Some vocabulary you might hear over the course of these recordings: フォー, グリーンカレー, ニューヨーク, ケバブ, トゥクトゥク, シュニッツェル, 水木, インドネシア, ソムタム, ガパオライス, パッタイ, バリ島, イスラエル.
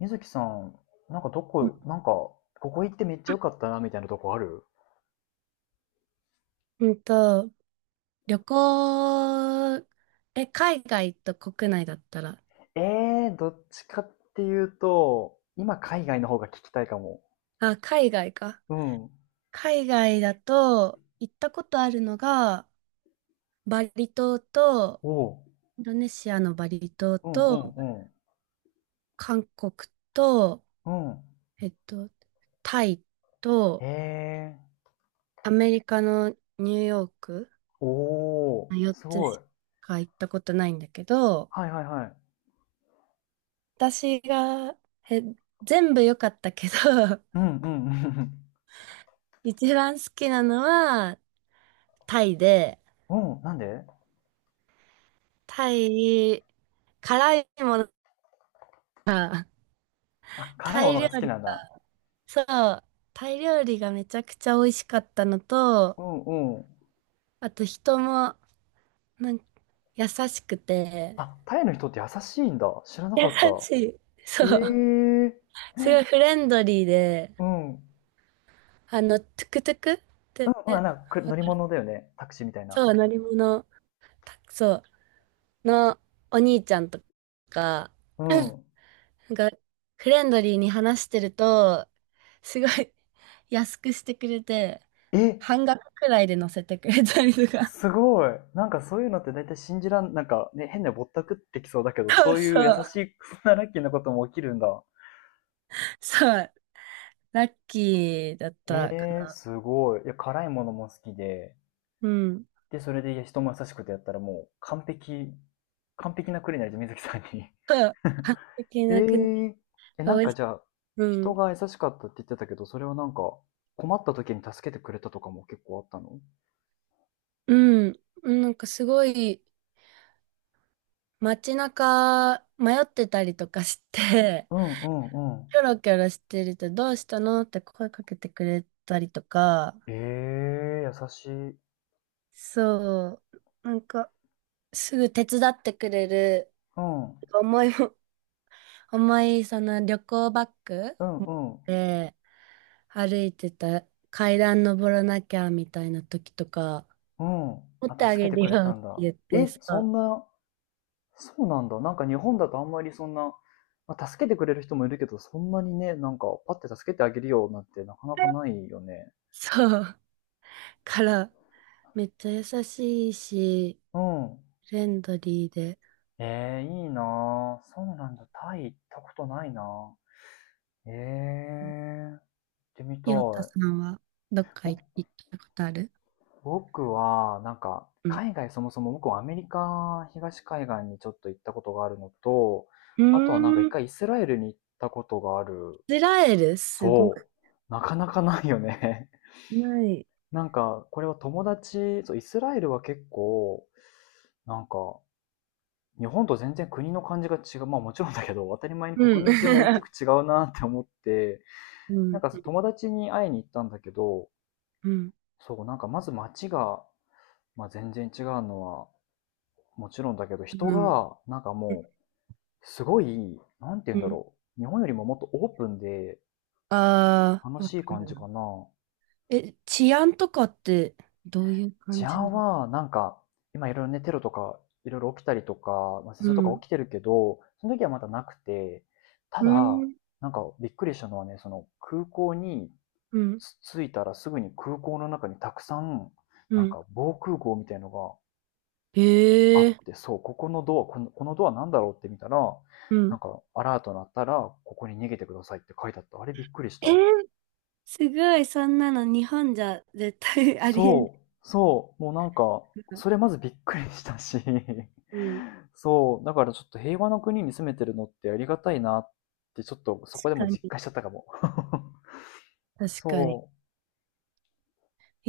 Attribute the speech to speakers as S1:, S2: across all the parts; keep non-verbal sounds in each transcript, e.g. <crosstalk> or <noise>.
S1: 水木さん、なんか
S2: う
S1: ここ行ってめっちゃ良かったな、みたいなとこある？
S2: んと、旅行、海外と国内だったら、
S1: えどっちかっていうと、今海外の方が聞きたいかも。
S2: あ、海外か。
S1: うん。
S2: 海外だと、行ったことあるのが、バリ島と、
S1: おう。
S2: インドネシアのバリ島
S1: うん
S2: と、
S1: うん
S2: 韓国と、
S1: うん。う
S2: えっと、タイ
S1: ん。
S2: と、
S1: えー。
S2: アメリカのニューヨーク、
S1: おー。
S2: 4
S1: す
S2: つ
S1: ごい。
S2: しか行ったことないんだけど、
S1: はいはいはい。
S2: 私が、え、全部良かったけど、<laughs>
S1: うんうんうん。
S2: 一番好きなのは、タイで、
S1: <laughs> うん。なんで？
S2: タイ、辛いものが、
S1: あ、辛い
S2: タ
S1: も
S2: イ
S1: のが
S2: 料
S1: 好き
S2: 理、
S1: なんだ。
S2: そう、タイ料理がめちゃくちゃ美味しかったのと、
S1: うんうん。
S2: あと人も、なんか、優しくて、
S1: あ、タイの人って優しいんだ。知らな
S2: 優
S1: かった。
S2: しい。そ
S1: え
S2: う。
S1: ー。う
S2: すごい
S1: ん。
S2: フレンドリーで、
S1: うんうん。
S2: トゥクトゥクっ
S1: な
S2: て、
S1: んか
S2: わ
S1: 乗り
S2: かる、
S1: 物だよね。タクシーみたいな。
S2: そう、乗り物、たそう、のお兄ちゃんとか、
S1: う
S2: <laughs>
S1: ん。
S2: なんか、フレンドリーに話してると、すごい <laughs> 安くしてくれて、
S1: え、
S2: 半額くらいで乗せてくれたりとか。
S1: すごい。なんかそういうのって大体信じらん、なんかね、変なぼったくってきそうだけ
S2: <laughs>
S1: ど、
S2: そう
S1: そうい
S2: そ
S1: う優し
S2: う。
S1: い、そんなラッキーなことも起きるんだ。
S2: そう。ラッキーだったか
S1: えー
S2: な。
S1: すごい。いや、辛いものも好きで、
S2: うん。
S1: で、それで人も優しくてやったらもう完璧、完璧なクリになるじゃん、水木さんに。
S2: そう。完
S1: <laughs>
S2: 璧な国。
S1: ええ、え、
S2: 美
S1: なん
S2: 味
S1: か
S2: しい。
S1: じゃあ、
S2: う
S1: 人
S2: ん。
S1: が優しかったって言ってたけど、それはなんか、困った時に助けてくれたとかも結構あったの？
S2: うん。なんかすごい街中迷ってたりとかして、
S1: うんうんうん。
S2: キョロキョロしてるとどうしたのって声かけてくれたりとか、
S1: ええー、優しい。
S2: そう。なんか、すぐ手伝ってくれる。
S1: うん。
S2: 重いも、<laughs> 重いその旅行バッグ
S1: うんうん。
S2: で歩いてた階段登らなきゃみたいな時とか、
S1: うん。
S2: 持って
S1: あ、
S2: あ
S1: 助け
S2: げ
S1: て
S2: る
S1: くれ
S2: よ
S1: た
S2: って
S1: んだ。
S2: 言って
S1: え、
S2: さ、
S1: そんな、そうなんだ。なんか日本だとあんまりそんな、まあ、助けてくれる人もいるけど、そんなにね、なんか、パッて助けてあげるよなんてなかなかないよね。
S2: そう。から、めっちゃ優しいし、
S1: うん。
S2: フレンドリーで。
S1: えーいいなぁ。そうなんだ。タイ行ったことないなぁ。えー行ってみたい。
S2: ヨタさんはどっか
S1: ぼ
S2: 行ったことある？
S1: 僕は、なんか、
S2: うん。
S1: 海外そもそも僕はアメリカ東海岸にちょっと行ったことがあるのと、
S2: う
S1: あとはなんか一
S2: ーん、イ
S1: 回イスラエルに行ったことがある。
S2: スラエルすごく
S1: そう。なかなかないよね。<laughs>
S2: ない？
S1: なんか、これは友達、そう、イスラエルは結構、なんか、日本と全然国の感じが違う。まあもちろんだけど、当たり前に
S2: う
S1: 国
S2: ん。
S1: 民性も大きく
S2: <laughs>
S1: 違うなって思って、
S2: う
S1: なん
S2: ん。
S1: かそう友達に会いに行ったんだけど、
S2: うん。
S1: そう、なんかまず街が、まあ、全然違うのはもちろんだけど、人
S2: うん。
S1: が、なんかもう、すごい、なんて言う
S2: う
S1: んだ
S2: ん。
S1: ろう。日本よりももっとオープンで
S2: あ
S1: 楽
S2: あ、わか
S1: しい
S2: る
S1: 感じ
S2: な。
S1: かな。
S2: 治安とかってどういう
S1: 治
S2: 感じな
S1: 安
S2: の？
S1: は、なんか、今いろいろね、テロとか、いろいろ起きたりとか、まあ、戦
S2: う
S1: 争とか
S2: ん。
S1: 起きてるけど、その時はまだなくて、た
S2: う
S1: だ、
S2: ん。
S1: なんかびっくりしたのはね、その空港に
S2: うん。
S1: 着いたらすぐに空港の中にたくさん、
S2: う
S1: なん
S2: ん。
S1: か防空壕みたいのがあ
S2: へえ。
S1: って、そう、このドアなんだろうって見たら、
S2: う
S1: な
S2: ん。
S1: んかアラート鳴ったら、ここに逃げてくださいって書いてあった。あれびっくりし
S2: えー、
S1: た。
S2: すごい、そんなの日本じゃ絶対 <laughs> ありえない
S1: そもうなんか、
S2: から。
S1: それまずびっくりしたし、
S2: うん。
S1: <laughs> そう、だからちょっと平和の国に住めてるのってありがたいなって、ちょっとそこ
S2: 確
S1: でも
S2: か
S1: 実
S2: に。
S1: 感しちゃったかも。<laughs>
S2: 確かに。
S1: そ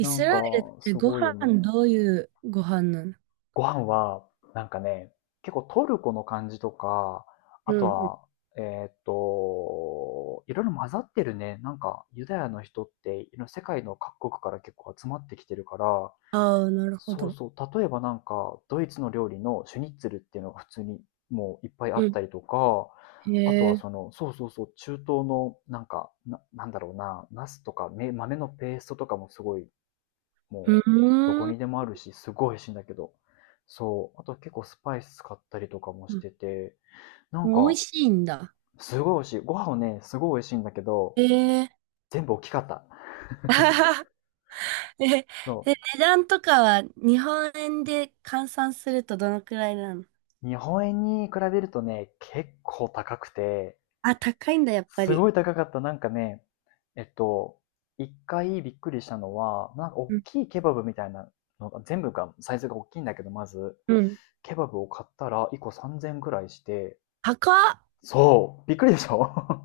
S1: う、な
S2: ス
S1: んか、
S2: ラエルって
S1: す
S2: ご
S1: ごいよ
S2: 飯
S1: ね。
S2: どういうご飯なの？
S1: ご飯は、なんかね、結構トルコの感じとか、
S2: う
S1: あと
S2: んうん。
S1: は、いろいろ混ざってるね。なんか、ユダヤの人って、世界の各国から結構集まってきてるから、
S2: ああ、なるほ
S1: そう
S2: ど。
S1: そう。例えばなんか、ドイツの料理のシュニッツェルっていうのが普通にもういっぱいあ
S2: う
S1: っ
S2: ん。
S1: たりとか、あと
S2: へ
S1: はそ
S2: え。
S1: の、そうそうそう、中東のなんか、なんだろうな、ナスとか豆のペーストとかもすごい、
S2: う
S1: もう、どこ
S2: ーん。
S1: にでもあるし、すごい美味しいんだけど。そう。あと結構スパイス使ったりとかも
S2: う
S1: し
S2: ん、
S1: てて、な
S2: 美
S1: ん
S2: 味
S1: か、
S2: しいんだ。
S1: すごい美味しい。ご飯をね、すごい美味しいんだけど、
S2: へえ。
S1: 全部大きかった。
S2: <laughs> え、で、
S1: そ
S2: 値段とかは日本円で換算するとどのくらいなの？
S1: う。日本円に比べるとね、結構高くて、
S2: あ、高いんだ、やっぱ
S1: す
S2: り。
S1: ごい高かった。なんかね、えっと、1回びっくりしたのは、なんか
S2: う
S1: 大
S2: ん。
S1: きいケバブみたいなのが、全部が、サイズが大きいんだけど、まず、
S2: うん。
S1: ケバブを買ったら1個3000ぐらいして、
S2: 高っ。
S1: そう、びっくりでしょ？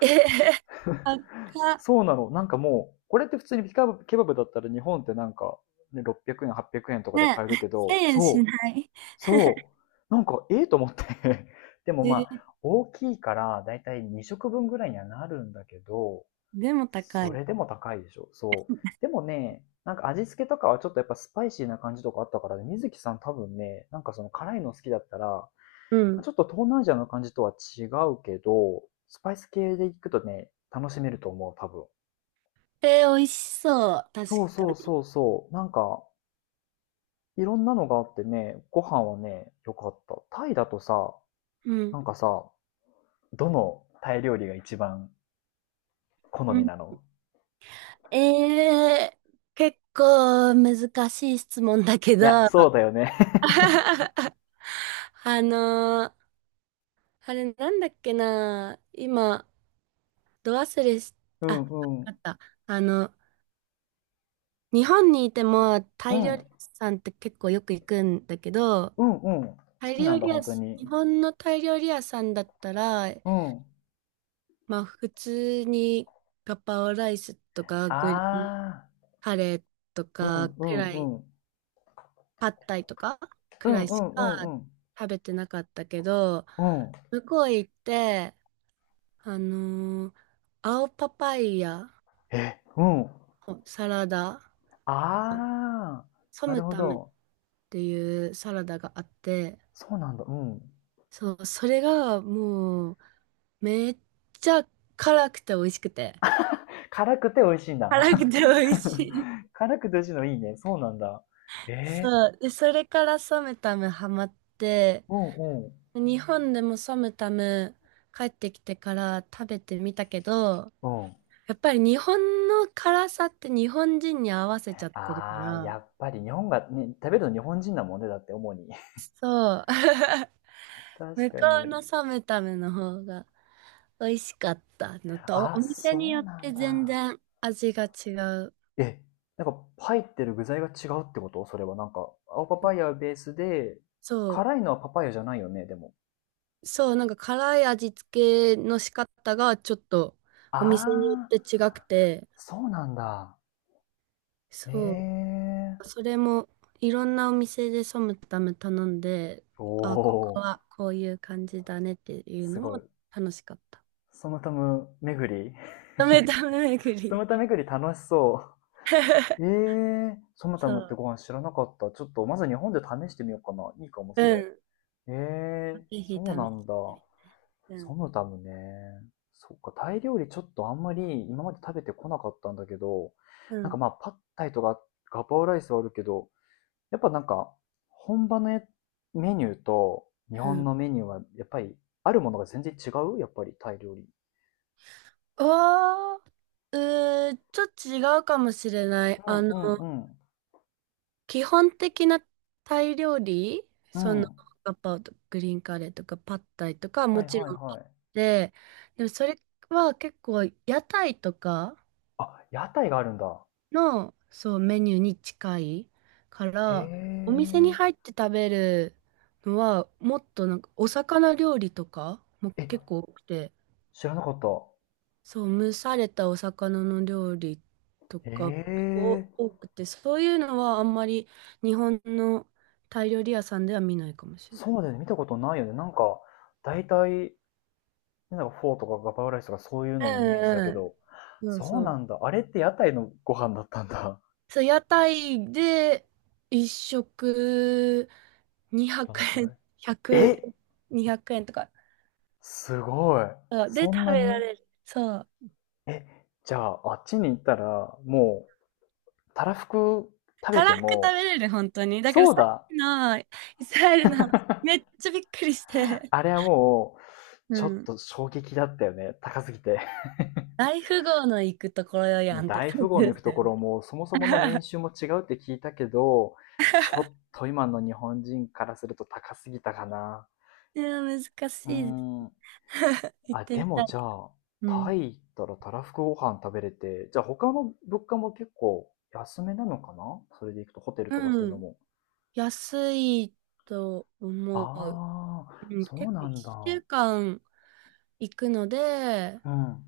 S2: えへへ、高
S1: <laughs>
S2: っ。
S1: そうなの。なんかもう、これって普通にピカブケバブだったら日本ってなんか、ね、600円、800円とかで
S2: ね
S1: 買える
S2: え、
S1: けど、
S2: 1000円しない。
S1: そなんか、ええと思って <laughs> でも
S2: え
S1: ま
S2: ー
S1: あ、大きいから、だいたい2食分ぐらいにはなるんだけど、
S2: でも高
S1: そ
S2: い。
S1: れでも高いでしょ。そう。でもね、なんか味付けとかはちょっとやっぱスパイシーな感じとかあったからね、水木さん多分ね、なんかその辛いの好きだったら、ま
S2: う
S1: あ
S2: ん。
S1: ちょっと東南アジアの感じとは違うけど、スパイス系で行くとね、楽しめると思う、多分。
S2: えー、美味しそう。確
S1: そう
S2: か
S1: そう
S2: に。
S1: そうそう。なんか、いろんなのがあってね、ご飯はね、良かった。タイだとさ、
S2: うん。
S1: なんかさ、どのタイ料理が一番好
S2: う
S1: み
S2: ん。
S1: なの？
S2: 結構難しい質問だけ
S1: い
S2: ど、
S1: や、そうだ
S2: <laughs>
S1: よね。
S2: あのーあれなんだっけな、今、ど忘れし、
S1: <laughs> う
S2: あ、わ
S1: んう
S2: か
S1: ん。
S2: った。あの、日本にいてもタ
S1: う
S2: イ料
S1: ん。
S2: 理屋さんって結構よく行くんだけど、
S1: うんうん。好
S2: タイ
S1: きな
S2: 料
S1: ん
S2: 理
S1: だ、本
S2: 屋
S1: 当
S2: す
S1: に。
S2: 日本のタイ料理屋さんだったら、
S1: うん。
S2: まあ普通にガパオライスとかグリーン
S1: ああ、
S2: カレーと
S1: う
S2: か
S1: んう
S2: くらい、
S1: んうん。
S2: パッタイとか
S1: う
S2: くら
S1: ん
S2: い
S1: う
S2: し
S1: んう
S2: か
S1: んうん。
S2: 食べてなかったけど、
S1: うん。
S2: 向こう行って、あのー青パパイヤ、
S1: え、うん。
S2: サラダ、
S1: ああ、
S2: ソ
S1: なる
S2: ム
S1: ほ
S2: タムっ
S1: ど。
S2: ていうサラダがあって、
S1: そうなんだ。うん。
S2: そう、それがもうめっちゃ辛くて美味しくて。
S1: 辛くて美味しいん
S2: 辛くて美
S1: だ。
S2: 味しい。
S1: <laughs> 辛くて美味しいのいいね。そうなんだ。
S2: <laughs>
S1: え
S2: そう。で、それからソムタムハマって、
S1: ー、うんうん。
S2: 日本でもソムタム帰ってきてから食べてみたけど、
S1: うん。
S2: やっぱり日本の辛さって日本人に合わせちゃってるか
S1: ああ、
S2: ら、
S1: やっぱり日本が、ね、食べるの日本人なもんね、だって主に。
S2: そう。<laughs>
S1: <laughs> 確
S2: 向こ
S1: か
S2: う
S1: に。
S2: のソムタムの方が美味しかったのと、お
S1: あ、
S2: 店に
S1: そ
S2: よ
S1: う
S2: っ
S1: な
S2: て
S1: ん
S2: 全
S1: だ。
S2: 然味が違う。
S1: え、なんか入ってる具材が違うってこと？それはなんか、青パパイヤベースで、
S2: そ
S1: 辛いのはパパイヤじゃないよね、でも。
S2: う、そう、なんか辛い味付けの仕方がちょっと
S1: あ
S2: お店によっ
S1: あ、
S2: て違くて、
S1: そうなんだ。え
S2: そう、
S1: え
S2: それもいろんなお店でソムタム頼んで、
S1: ー。お
S2: あ、ここは
S1: お、
S2: こういう感じだねっていう
S1: す
S2: の
S1: ご
S2: も
S1: い。
S2: 楽しかった。
S1: ソムタム巡り。
S2: ダメダメ巡
S1: <laughs> ソ
S2: り。
S1: ムタ巡り楽しそう。ええ
S2: <laughs>
S1: ー、ソムタ
S2: そ
S1: ムって
S2: う、
S1: ご飯知らなかった。ちょっとまず日本で試してみようかな。いいかも、それ。
S2: うん、ぜ
S1: ええー、
S2: ひ試し
S1: そう
S2: て
S1: なんだ。
S2: みて。うん、
S1: ソムタムね。そっか、タイ料理ちょっとあんまり今まで食べてこなかったんだけど、
S2: う
S1: なんか
S2: ん、
S1: まあ、パッタイとかガパオライスはあるけど、やっぱなんか、本場のメニューと日
S2: う
S1: 本
S2: ん。
S1: のメニューは、やっぱり、あるものが全然違うやっぱり、タイ料理。
S2: ああ、ちょっと違うかもしれない。
S1: うんうんうん。
S2: 基本的なタイ料理、
S1: うん。
S2: ガパオとグリーンカレーとかパッタイとかは
S1: は
S2: も
S1: い
S2: ち
S1: はい
S2: ろんあ
S1: は
S2: っ
S1: い。
S2: て、でもそれは結構屋台とか
S1: あ、屋台があるんだ。
S2: の、そう、メニューに近いから、お
S1: へ
S2: 店に入って食べるのは、もっとなんかお魚料理とかも
S1: え。
S2: 結
S1: え、
S2: 構多くて、
S1: 知らなかった。
S2: そう、蒸されたお魚の料理と
S1: へ
S2: か結
S1: え。
S2: 構多くて、そういうのはあんまり日本のタイ料理屋さんでは見ないかもしれない。
S1: そうだよね。見たことないよね。なんか、大体なんかフォーとかガパオライスとかそういう
S2: う
S1: ののイメージだけ
S2: んうん。
S1: ど、
S2: そう
S1: そう
S2: そ
S1: な
S2: う。
S1: んだ。あれって屋台のご飯だったんだ。
S2: そう、屋台で一食200
S1: どのくら
S2: 円、
S1: い？ <laughs>
S2: 100、
S1: え
S2: 200円とか。
S1: すごい。
S2: そうで、
S1: そん
S2: 食
S1: な
S2: べら
S1: に？
S2: れる。そう。
S1: え、じゃああっちに行ったら、もう、たらふく食べ
S2: た
S1: て
S2: らふく食
S1: も、
S2: べれる、本当に。だから
S1: そう
S2: さっ
S1: だ。
S2: きのイスラエルの話、めっちゃびっくりして。
S1: あれはもう、
S2: う
S1: ちょっ
S2: ん。
S1: と衝撃だったよね。高すぎて。<laughs>
S2: 大富豪の行くところ
S1: も
S2: や
S1: う
S2: んって
S1: 大
S2: 感
S1: 富
S2: じ
S1: 豪の行
S2: で
S1: く
S2: す
S1: と
S2: よ
S1: こ
S2: ね。
S1: ろも、そもそもの年収
S2: <laughs>
S1: も違うって聞いたけど、ちょっと今の日本人からすると高すぎたかな。
S2: いや、難し
S1: うー
S2: いで
S1: ん。
S2: す。<laughs> 行っ
S1: あ、
S2: て
S1: で
S2: み
S1: も
S2: たい。
S1: じゃあ、
S2: う
S1: タ
S2: ん。
S1: イ行ったらたらふくご飯食べれて、じゃあ他の物価も結構安めなのかな？それで行くとホテルとかする
S2: う
S1: の
S2: ん。
S1: も。
S2: 安いと思う。
S1: ああ、
S2: うん。
S1: そ
S2: 結
S1: う
S2: 構
S1: なんだ。
S2: 1週間行くので、
S1: うん。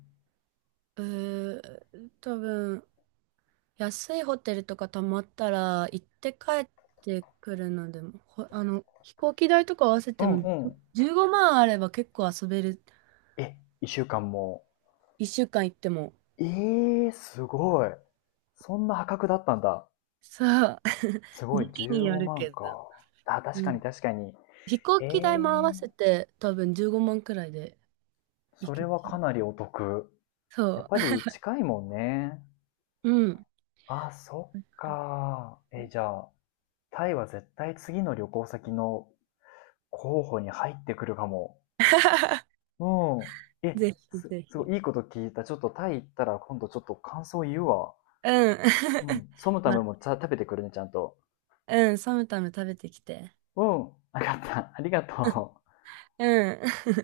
S2: 多分、安いホテルとか泊まったら行って帰ってくるのでも、ほ、あの、飛行機代とか合わせ
S1: う
S2: て
S1: ん
S2: も
S1: うん。
S2: 15万あれば結構遊べる。
S1: え、一週間も？
S2: 1週間行っても。
S1: ええー、すごい。そんな破格だったんだ。
S2: そう。<laughs>
S1: すごい、
S2: 時期に
S1: 15
S2: よる
S1: 万
S2: けど。
S1: か。あ、確
S2: う
S1: かに
S2: ん。
S1: 確かに。
S2: 飛行
S1: え
S2: 機代も合わ
S1: え
S2: せ
S1: ー、
S2: て多分15万くらいで行
S1: それ
S2: けち
S1: はか
S2: う。
S1: なりお得。やっ
S2: そ
S1: ぱり近いもんね。
S2: う。うん。
S1: あ、そ
S2: だ
S1: っ
S2: から
S1: か。え、じゃあ、タイは絶対次の旅行先の候補に入ってくるかも。
S2: <laughs>
S1: うん。え、
S2: ぜひぜ
S1: すご
S2: ひ。
S1: いいいこと聞いた。ちょっとタイ行ったら今度ちょっと感想言うわ。
S2: うん。
S1: う
S2: <laughs>
S1: ん。ソムタ
S2: ま、
S1: ムもちゃ食べてくるね、ちゃんと。
S2: うん、サムタム食べてきて。
S1: うん。わかった。ありがとう。
S2: うん。